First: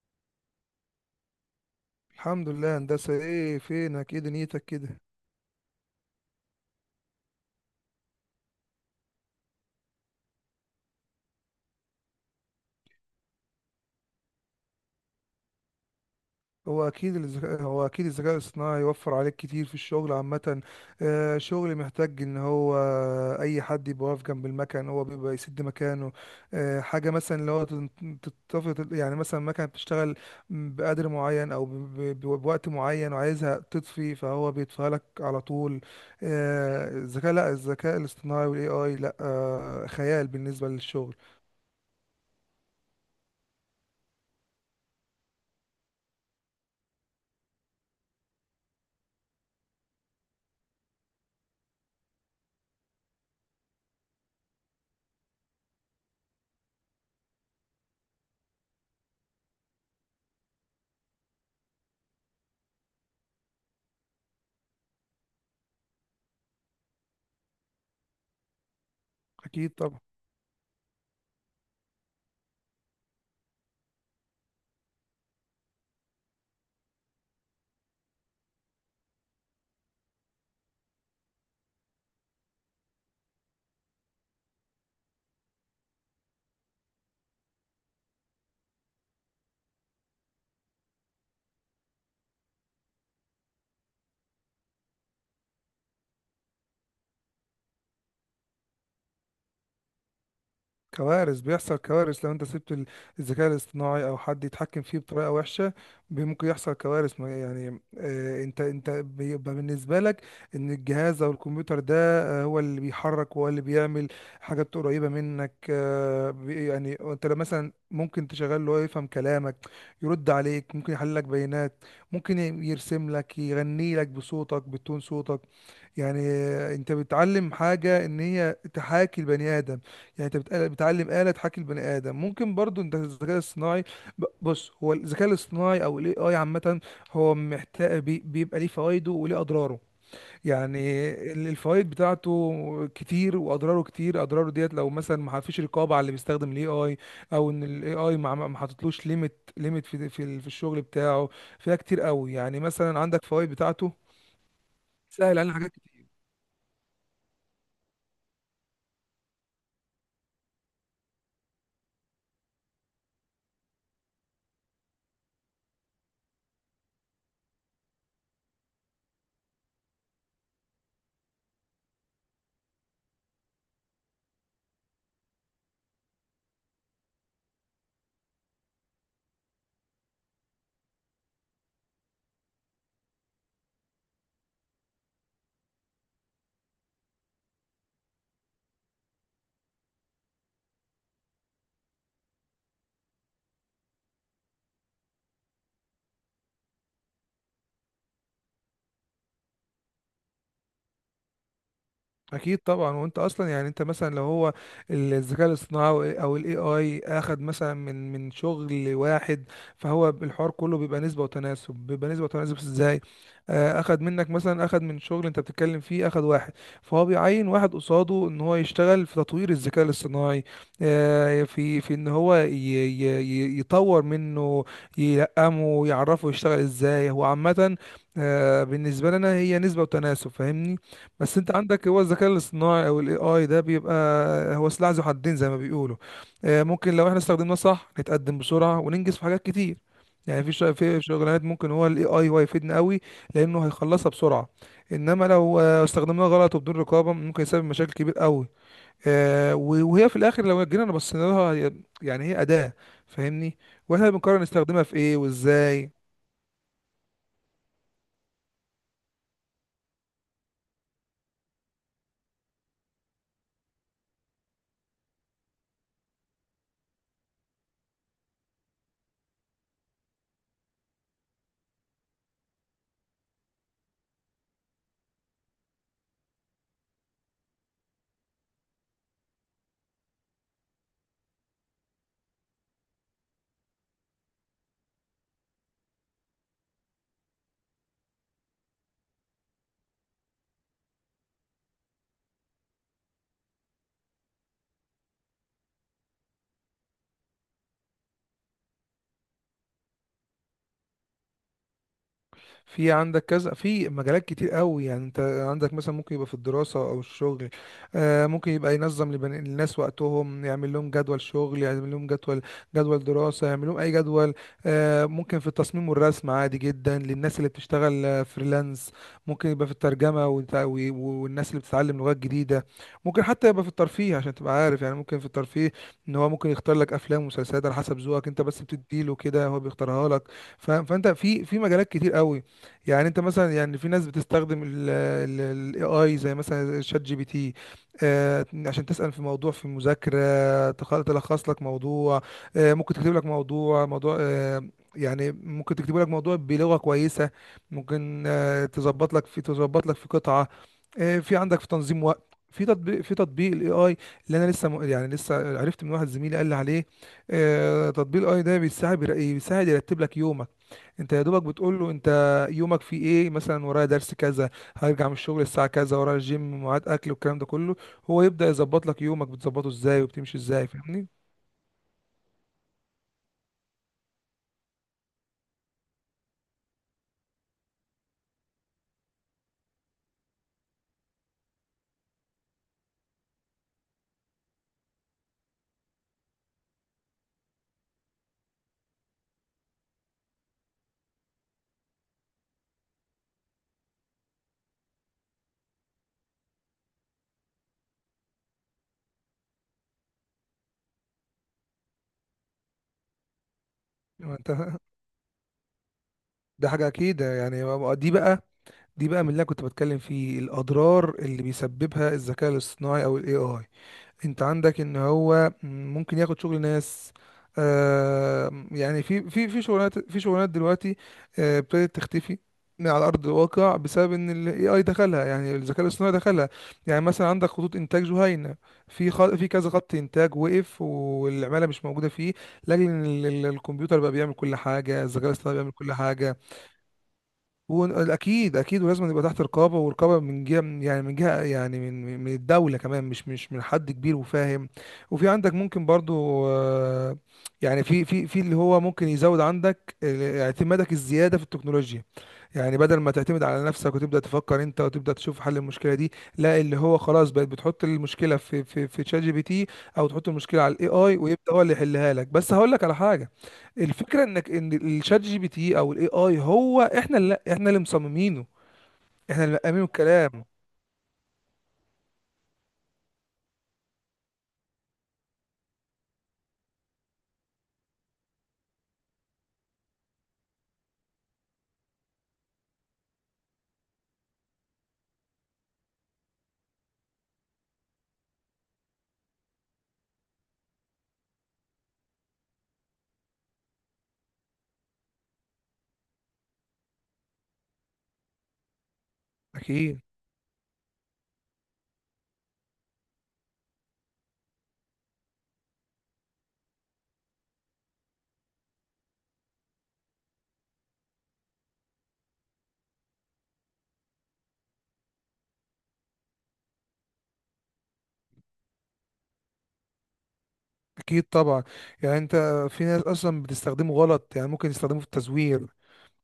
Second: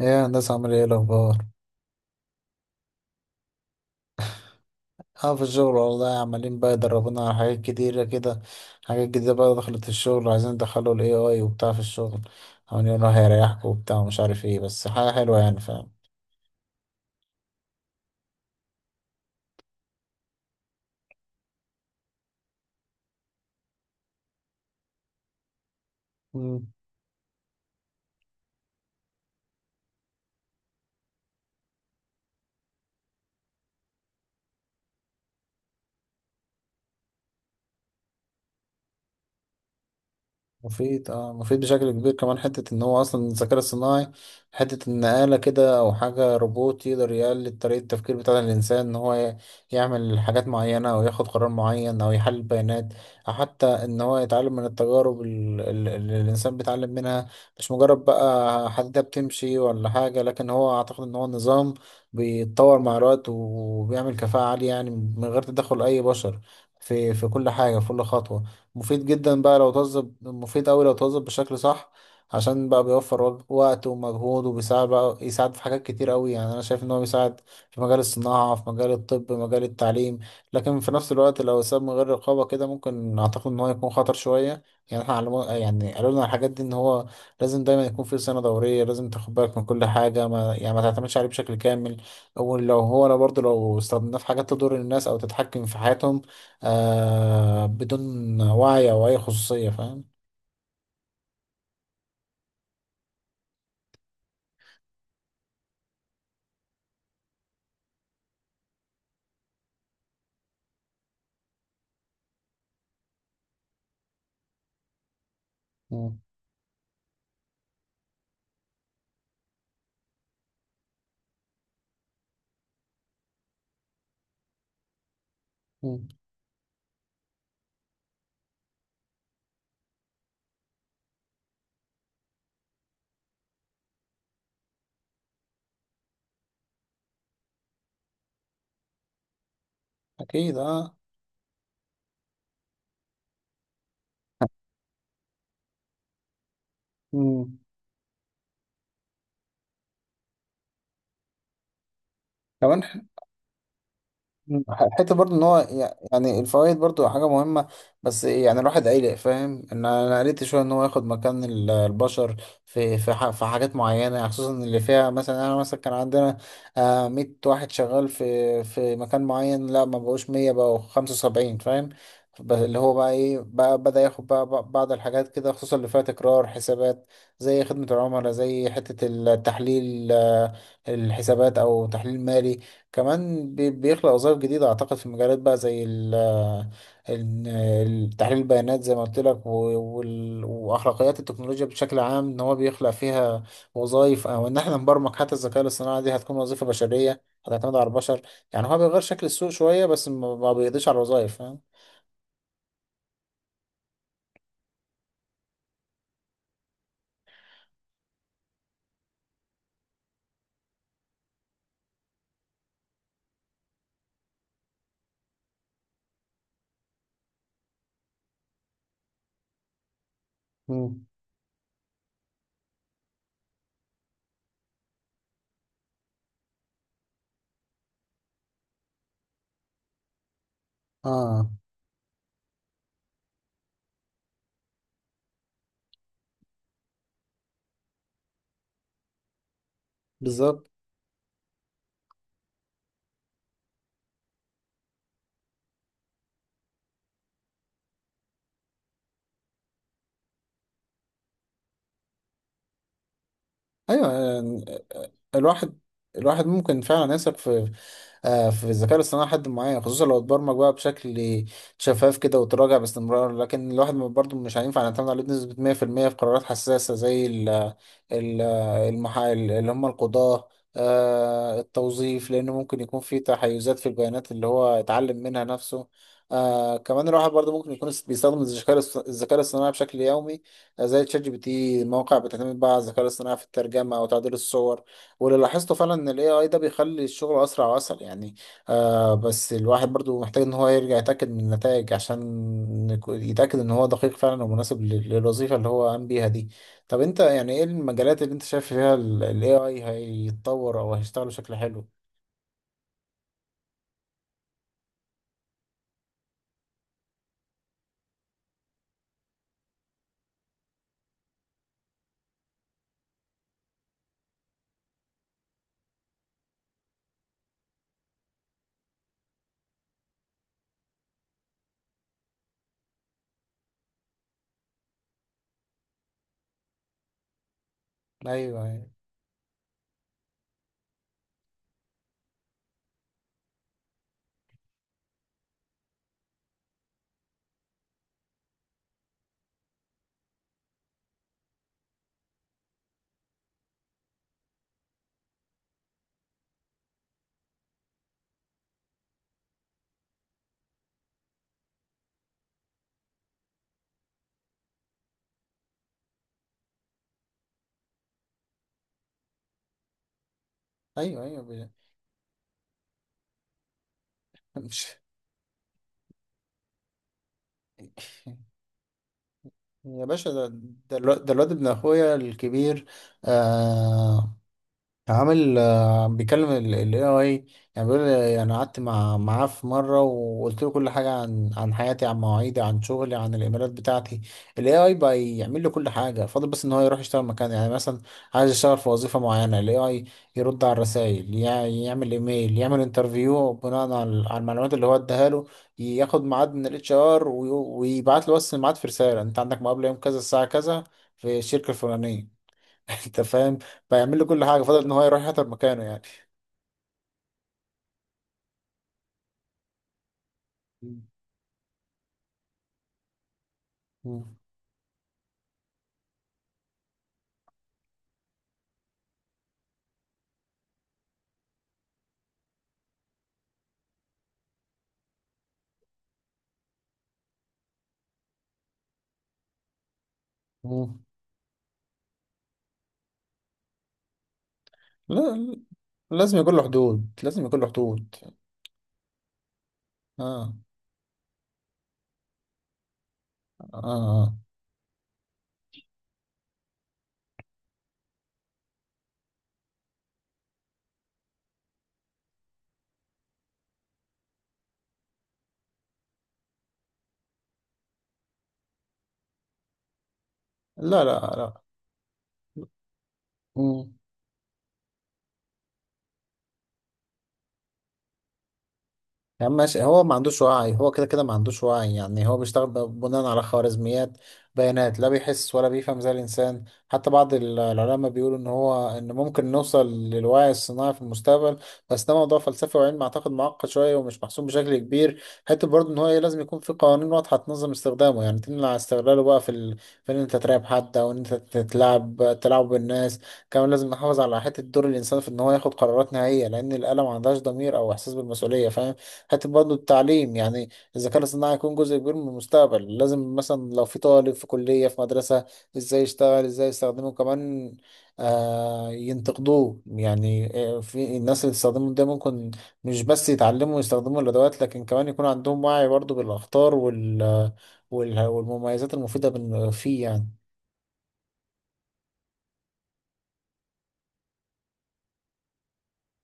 ايه يا هندسة، عامل ايه الأخبار؟ الحمد لله، هندسة. ايه فينك؟ ايه دنيتك كده؟ اه، في الشغل والله، عمالين بقى يدربونا على حاجات كتيرة كده. حاجات جديدة بقى دخلت الشغل، عايزين ندخلوا ال AI وبتاع في الشغل. عمالين يقولوا هيريحكوا وبتاع ومش عارف ايه، بس حاجة حلوة يعني. هو اكيد الذكاء الصناعي يوفر عليك كتير في الشغل عامة. شغل محتاج ان هو اي حد يبقى واقف جنب المكن، هو بيبقى يسد مكانه. فاهم. حاجة مثلا اللي هو تتفق، يعني مثلا مكنة بتشتغل بقدر معين او بوقت معين وعايزها تطفي، فهو بيطفيها لك على طول. الذكاء لا الذكاء الاصطناعي والاي اي لا خيال بالنسبة مفيد، للشغل. مفيد بشكل كبير، كمان حتة ان هو اصلا الذكاء الصناعي، حتة ان آلة كده او حاجة روبوت يقدر يقلد طريقة التفكير بتاع الانسان، ان هو يعمل حاجات معينة او ياخد قرار معين او يحلل بيانات، او حتى ان هو يتعلم من التجارب اللي الانسان بيتعلم منها. مش مجرد بقى حديدة بتمشي ولا حاجة، لكن هو اعتقد ان هو نظام بيتطور مع الوقت وبيعمل كفاءة عالية، يعني من غير تدخل اي بشر في كل حاجة، في كل خطوة. مفيد جدا بقى لو اكيد طبعا. توظف، مفيد أوي لو توظف بشكل صح، عشان بقى بيوفر وقت ومجهود، وبيساعد بقى يساعد في حاجات كتير أوي، يعني أنا شايف إن هو بيساعد في مجال الصناعة، في مجال الطب، مجال التعليم. لكن في نفس الوقت لو اتساب من غير رقابة كده، ممكن أعتقد إن هو يكون خطر شوية. يعني احنا علمونا، يعني قالوا لنا الحاجات دي، إن هو لازم دايما يكون في سنة دورية، لازم تاخد بالك من كل حاجة، ما يعني ما تعتمدش عليه بشكل كامل. ولو هو لو برضه لو استخدمناه في حاجات تضر الناس أو تتحكم في حياتهم، آه، بدون وعي أو أي خصوصية، فاهم. بيحصل كوارث لو انت سبت الذكاء الاصطناعي او حد يتحكم فيه بطريقه وحشه. ممكن يحصل كوارث، يعني انت بيبقى بالنسبه لك ان الجهاز او الكمبيوتر ده هو اللي بيحرك، هو اللي بيعمل حاجات قريبه منك. مم. يعني انت لو مثلا ممكن تشغل له يفهم كلامك، يرد عليك، ممكن يحلل لك بيانات، ممكن يرسم لك، يغني لك بصوتك بتون صوتك. مم. يعني انت بتعلم حاجة ان هي تحاكي البني ادم، يعني انت بتعلم آلة تحاكي البني ادم. ممكن برضو انت الذكاء الصناعي، بص، هو الذكاء الاصطناعي او الاي اي عامة هو محتاج بيبقى ليه فوائده وليه اضراره. أكيد، أه. يعني الفوائد بتاعته كتير واضراره كتير. اضراره ديت لو مثلا ما فيش رقابة على اللي بيستخدم الاي اي، او مم. ان الاي اي ما حطتلوش ليميت في الشغل بتاعه، فيها كتير قوي. يعني كمان. مثلا عندك فوائد بتاعته، مم. حته برضو سهل ان علينا هو حاجات. يعني الفوائد برضو حاجه مهمه. بس يعني الواحد قلق، فاهم ان انا قلقت شويه ان هو ياخد مكان البشر في في حاجات معينه، خصوصا اللي فيها، مثلا انا مثلا كان عندنا آه، 100 واحد شغال في مكان معين، لا ما بقوش 100، بقوا 75، فاهم. اللي هو بقى ايه، بقى بدأ ياخد بقى بعض الحاجات كده، خصوصا اللي فيها تكرار حسابات، زي خدمة العملاء، زي حتة التحليل، آه، الحسابات او تحليل مالي. كمان بيخلق وظائف جديدة، أعتقد في مجالات بقى، زي ال تحليل البيانات زي ما قلت لك، وأخلاقيات التكنولوجيا بشكل عام، إن هو بيخلق فيها وظائف، أو إن إحنا نبرمج حتى الذكاء الاصطناعي، دي هتكون وظيفة بشرية، هتعتمد على البشر. يعني هو بيغير شكل السوق شوية، بس ما بيقضيش على الوظائف، فاهم. اكيد طبعا. وانت اصلا يعني انت مثلا لو هو الذكاء الاصطناعي او الاي اي اخد مثلا من شغل واحد، فهو الحوار كله بيبقى نسبه وتناسب. بيبقى نسبه وتناسب ازاي؟ اخد منك، مثلا اخد من شغل انت بتتكلم فيه، اخد واحد، فهو بيعين واحد قصاده ان هو يشتغل في تطوير الذكاء الاصطناعي. مم. في ان هو يطور منه، يلقمه، يعرفه يشتغل ازاي هو عامه. بالنسبه لنا هي نسبه وتناسب، فاهمني. بس اه، انت عندك هو الذكاء الاصطناعي او الاي اي ده بيبقى هو سلاح ذو حدين زي ما بيقولوا. ممكن لو احنا استخدمناه صح نتقدم بسرعه وننجز في حاجات كتير. يعني بالظبط. في شغلانات ممكن هو الاي اي هو يفيدنا قوي لانه هيخلصها بسرعه. انما لو استخدمناه غلط وبدون رقابه ممكن يسبب مشاكل كبير قوي. وهي في الاخر لو جينا بصينا لها، يعني هي اداه، فاهمني، واحنا ايوه بنقرر يعني. نستخدمها في ايه الواحد، وازاي. ممكن فعلا يثق في آه، في الذكاء الاصطناعي لحد معين، خصوصا لو اتبرمج بقى بشكل شفاف كده وتراجع باستمرار، لكن الواحد برضه مش هينفع نعتمد عليه بنسبة 100% في المية في قرارات حساسة، زي ال ال المحا، اللي هم القضاة، آه، التوظيف، لأنه ممكن يكون في تحيزات في البيانات اللي هو اتعلم منها نفسه. آه كمان الواحد برضه ممكن يكون بيستخدم الذكاء الاصطناعي بشكل يومي، زي تشات جي بي تي، مواقع بتعتمد بقى على الذكاء الاصطناعي في الترجمه وتعديل الصور، واللي لاحظته فعلا ان الاي اي ده بيخلي الشغل اسرع واسهل يعني. آه بس الواحد برضو محتاج ان هو يرجع يتاكد من النتائج، عشان يتاكد ان هو دقيق فعلا ومناسب للوظيفه اللي هو قام بيها دي. طب انت، يعني ايه المجالات اللي انت شايف فيها الاي اي هيتطور او هيشتغل بشكل حلو؟ في عندك كذا، في مجالات كتير قوي يعني. انت عندك مثلا ممكن يبقى في الدراسة او الشغل. ممكن يبقى ينظم للناس وقتهم، يعمل لهم جدول شغل، يعمل لهم جدول دراسة، يعمل لهم اي جدول. ممكن في التصميم والرسم، عادي جدا للناس اللي بتشتغل فريلانس. ممكن يبقى في الترجمة والناس اللي بتتعلم لغات جديدة. ممكن حتى يبقى في الترفيه عشان تبقى عارف. يعني ممكن في الترفيه، ان هو ممكن يختار لك افلام ومسلسلات على حسب ذوقك، انت بس ايوه، بتديله كده هو بيختارها لك. فانت في مجالات كتير قوي. يعني انت مثلا يعني في ناس بتستخدم الاي اي زي مثلا شات جي بي تي، عشان تسأل في موضوع، في مذاكرة تلخص لك موضوع. ممكن تكتب لك موضوع، يعني ممكن تكتب لك موضوع بلغة كويسة. ممكن تظبط لك في قطعة. في عندك في تنظيم وقت، في تطبيق الاي اي اللي انا لسه يعني لسه عرفت من واحد زميلي قال لي عليه. تطبيق الاي ده بيساعد يرتب لك يومك. انت يا ايوه، ايوه، دوبك بتقول له انت يومك فيه ايه. مثلا ورايا درس كذا، مش. هرجع من الشغل الساعه كذا، ورايا الجيم، ميعاد اكل، والكلام ده كله. هو يبدا يظبط لك يومك بتظبطه ازاي يا باشا، وبتمشي ده، ازاي، فاهمني. ده الواد ابن اخويا الكبير، آه. عامل، آه، بيكلم ال AI. يعني بيقول لي انا قعدت معاه في مره، وقلت له كل حاجه عن حياتي، عن مواعيدي، عن شغلي، عن الايميلات بتاعتي. ال AI بقى يعمل له كل حاجه، فاضل بس ان هو يروح يشتغل مكان، يعني مثلا عايز يشتغل في وظيفه معينه، ال AI يرد على الرسائل، يعمل ايميل، يعمل انترفيو بناء على المعلومات اللي هو اداها له، ياخد ميعاد من الاتش ار ويبعت له، بس الميعاد في رساله: انت عندك مقابله يوم كذا الساعه كذا في الشركه الفلانيه. انت فاهم. فيعمل لي ما كل انت حاجه، فضل ان هو يروح يحضر مكانه يعني. ده حاجه اكيد يعني. دي بقى دي بقى من اللي أنا كنت بتكلم فيه، الاضرار اللي بيسببها الذكاء الاصطناعي او الاي اي. مم. انت عندك ان هو ممكن ياخد شغل ناس. يعني في شغلانات دلوقتي ابتدت تختفي على ارض الواقع بسبب ان الاي اي دخلها، يعني الذكاء الاصطناعي دخلها. يعني مثلا عندك خطوط انتاج جهينه، في كذا خط انتاج وقف مم. والعماله مش موجوده فيه، لاجل ان الكمبيوتر بقى بيعمل كل حاجه، الذكاء الاصطناعي لا، بيعمل كل حاجه. لازم يكون له حدود، لازم يكون له حدود. واكيد، ولازم يبقى تحت رقابه، ورقابه اه. من جهه يعني من الدوله كمان، مش من اه، حد كبير، آه. وفاهم. وفي عندك ممكن برضو، يعني في في في اللي هو ممكن يزود عندك اعتمادك، الزياده في التكنولوجيا. يعني بدل ما تعتمد على نفسك وتبدأ تفكر انت وتبدأ تشوف حل المشكلة دي، لا، اللي هو خلاص بقت بتحط المشكلة في في في شات جي بي تي، او تحط المشكلة على الاي لا اي لا ويبدأ هو لا. اللي يحلها لك. بس هقول لك على حاجة، مم. الفكرة انك ان الشات جي بي تي او الاي اي هو احنا اللي مصممينه، احنا يا اللي عم ماشي، مقامينه هو ما عندوش الكلام. وعي، هو كده كده ما عندوش وعي، يعني هو بيشتغل بناء على خوارزميات، بيانات، لا بيحس ولا بيفهم زي الإنسان. حتى بعض العلماء بيقولوا إن هو، إن ممكن نوصل للوعي الصناعي في المستقبل، بس ده موضوع فلسفي وعلم أعتقد معقد شوية ومش محسوم بشكل كبير. حتى برضه إن هو، إيه، لازم يكون في قوانين واضحة تنظم استخدامه، يعني تمنع استغلاله بقى في في إن أنت تراقب حد، أو إن أنت تلعب بالناس. كمان لازم نحافظ على حتة دور الإنسان في إن هو ياخد قرارات نهائية، لأن الآلة ما عندهاش ضمير أو إحساس بالمسؤولية، فاهم. حتة برضه اكيد، التعليم يعني، الذكاء الاصطناعي هيكون جزء كبير من المستقبل، لازم مثلا لو في طالب في كلية في مدرسة، ازاي يشتغل، ازاي يستخدمه، كمان آه ينتقدوه يعني. آه، في الناس اللي تستخدمه ده، ممكن مش بس يتعلموا ويستخدموا الأدوات، لكن كمان يكون عندهم وعي برضه بالأخطار والمميزات المفيدة فيه يعني. اكيد طبعا. يعني انت في ناس اصلا بتستخدمه غلط، يعني ممكن يستخدمه في التزوير،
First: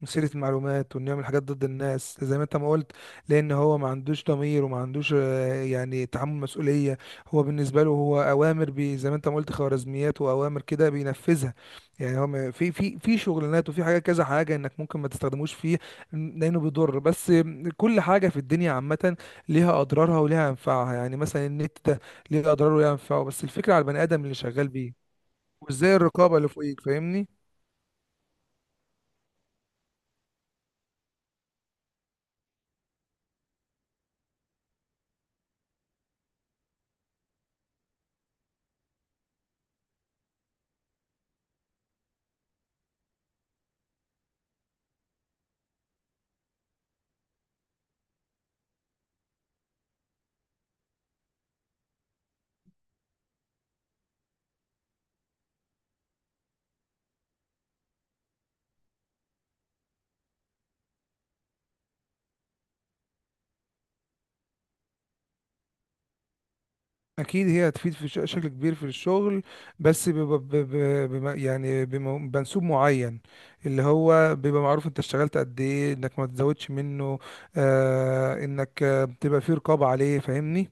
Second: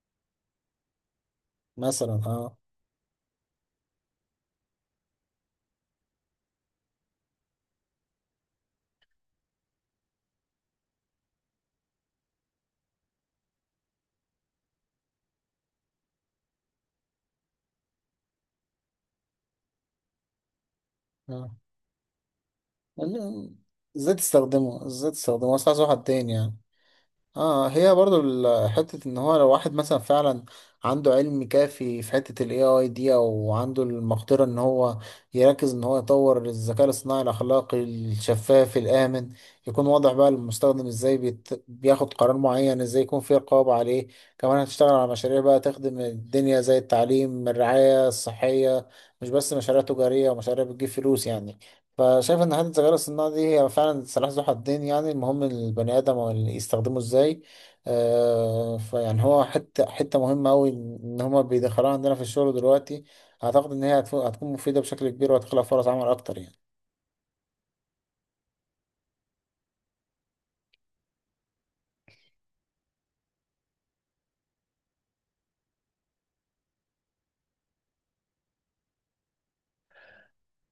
مثيرة المعلومات، وانه يعمل حاجات ضد مثلا، الناس زي ما اه. انت ما قلت. لان هو ما عندوش ضمير وما عندوش يعني تحمل مسؤولية. هو بالنسبة له هو اوامر، بي زي ما انت ما قلت خوارزميات واوامر كده بينفذها. يعني هو في شغلانات وفي حاجة كذا حاجة انك ممكن ما تستخدموش فيه لانه بيضر. بس كل حاجة في الدنيا عامة ليها اضرارها وليها انفعها. يعني مثلا اه. النت ده ليه اضراره وليه انفعه، بس الفكرة على البني ازاي ادم اللي شغال تستخدمه، بيه ازاي تستخدمه اصلا، عايز وازاي واحد تاني الرقابة اللي يعني. فوقيك، فاهمني. اه، هي برضو حتة ان هو لو واحد مثلا فعلا عنده علم كافي في حتة ال AI دي، او عنده المقدرة ان هو يركز ان هو يطور الذكاء الاصطناعي الاخلاقي الشفاف الامن، يكون واضح بقى للمستخدم ازاي بياخد قرار معين، ازاي يكون في رقابة عليه، كمان هتشتغل على مشاريع بقى تخدم الدنيا، زي التعليم، الرعاية الصحية، مش بس مشاريع تجارية ومشاريع بتجيب فلوس يعني. فشايف ان حته الذكاء الصناعي دي هي فعلا سلاح ذو حدين، يعني المهم البني ادم واللي يستخدمه ازاي. آه، فيعني هو حته مهمه قوي ان هما بيدخلوها عندنا في الشغل دلوقتي، اعتقد ان هي هتكون مفيده بشكل كبير، وهتخلق فرص عمل اكتر يعني. اكيد هي هتفيد في شكل كبير في الشغل، بس بيبقى بمنسوب معين، اللي هو بيبقى معروف انت اشتغلت قد ايه، انك ما تزودش منه. انك بتبقى فيه رقابة عليه، فاهمني.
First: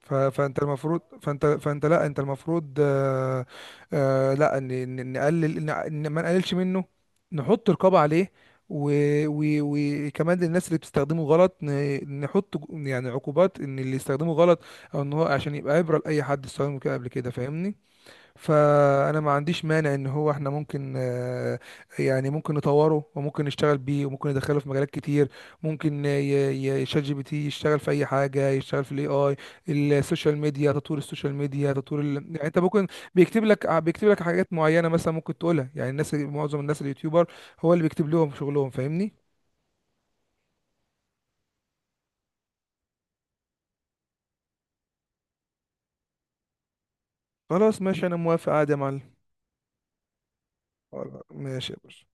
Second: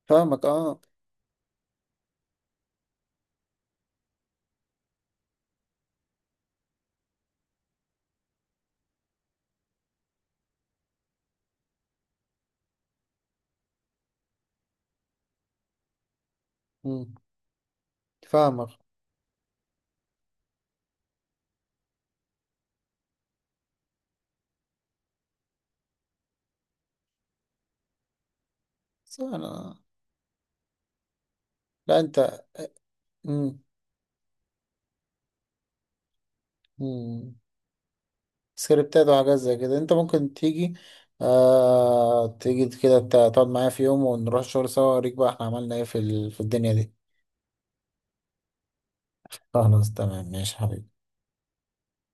ف- فاهمك، فانت اه. المفروض فانت فانت لا انت المفروض، آه، لا، ما نقللش منه، نحط رقابة عليه. و- و- وكمان للناس اللي بتستخدمه غلط، نحط يعني عقوبات، ان اللي يستخدمه غلط او ان هو عشان يبقى عبرة لأي حد استخدمه كده قبل مم. كده، فاهمني. فاهمك. فانا ما عنديش مانع ان هو احنا ممكن، يعني ممكن نطوره وممكن نشتغل بيه وممكن ندخله في مجالات كتير. ممكن شات جي بي تي يشتغل في اي حاجه، يشتغل في الاي بس اي، أنا... السوشيال ميديا، تطوير السوشيال ميديا، لا انت. يعني انت ممكن مم. بيكتب لك حاجات معينه مثلا ممكن تقولها. يعني الناس، معظم الناس اليوتيوبر، مم. هو اللي بيكتب لهم شغلهم، سكريبتات فاهمني. وحاجات زي كده، انت ممكن تيجي، آه تيجي كده، تقعد معايا في يوم ونروح الشغل سوا، اوريك بقى احنا عملنا ايه في في الدنيا دي. خلاص، ماشي، انا موافق عادي يا معلم. خلاص تمام، ماشي حبيبي. خلاص، ماشي يا باشا.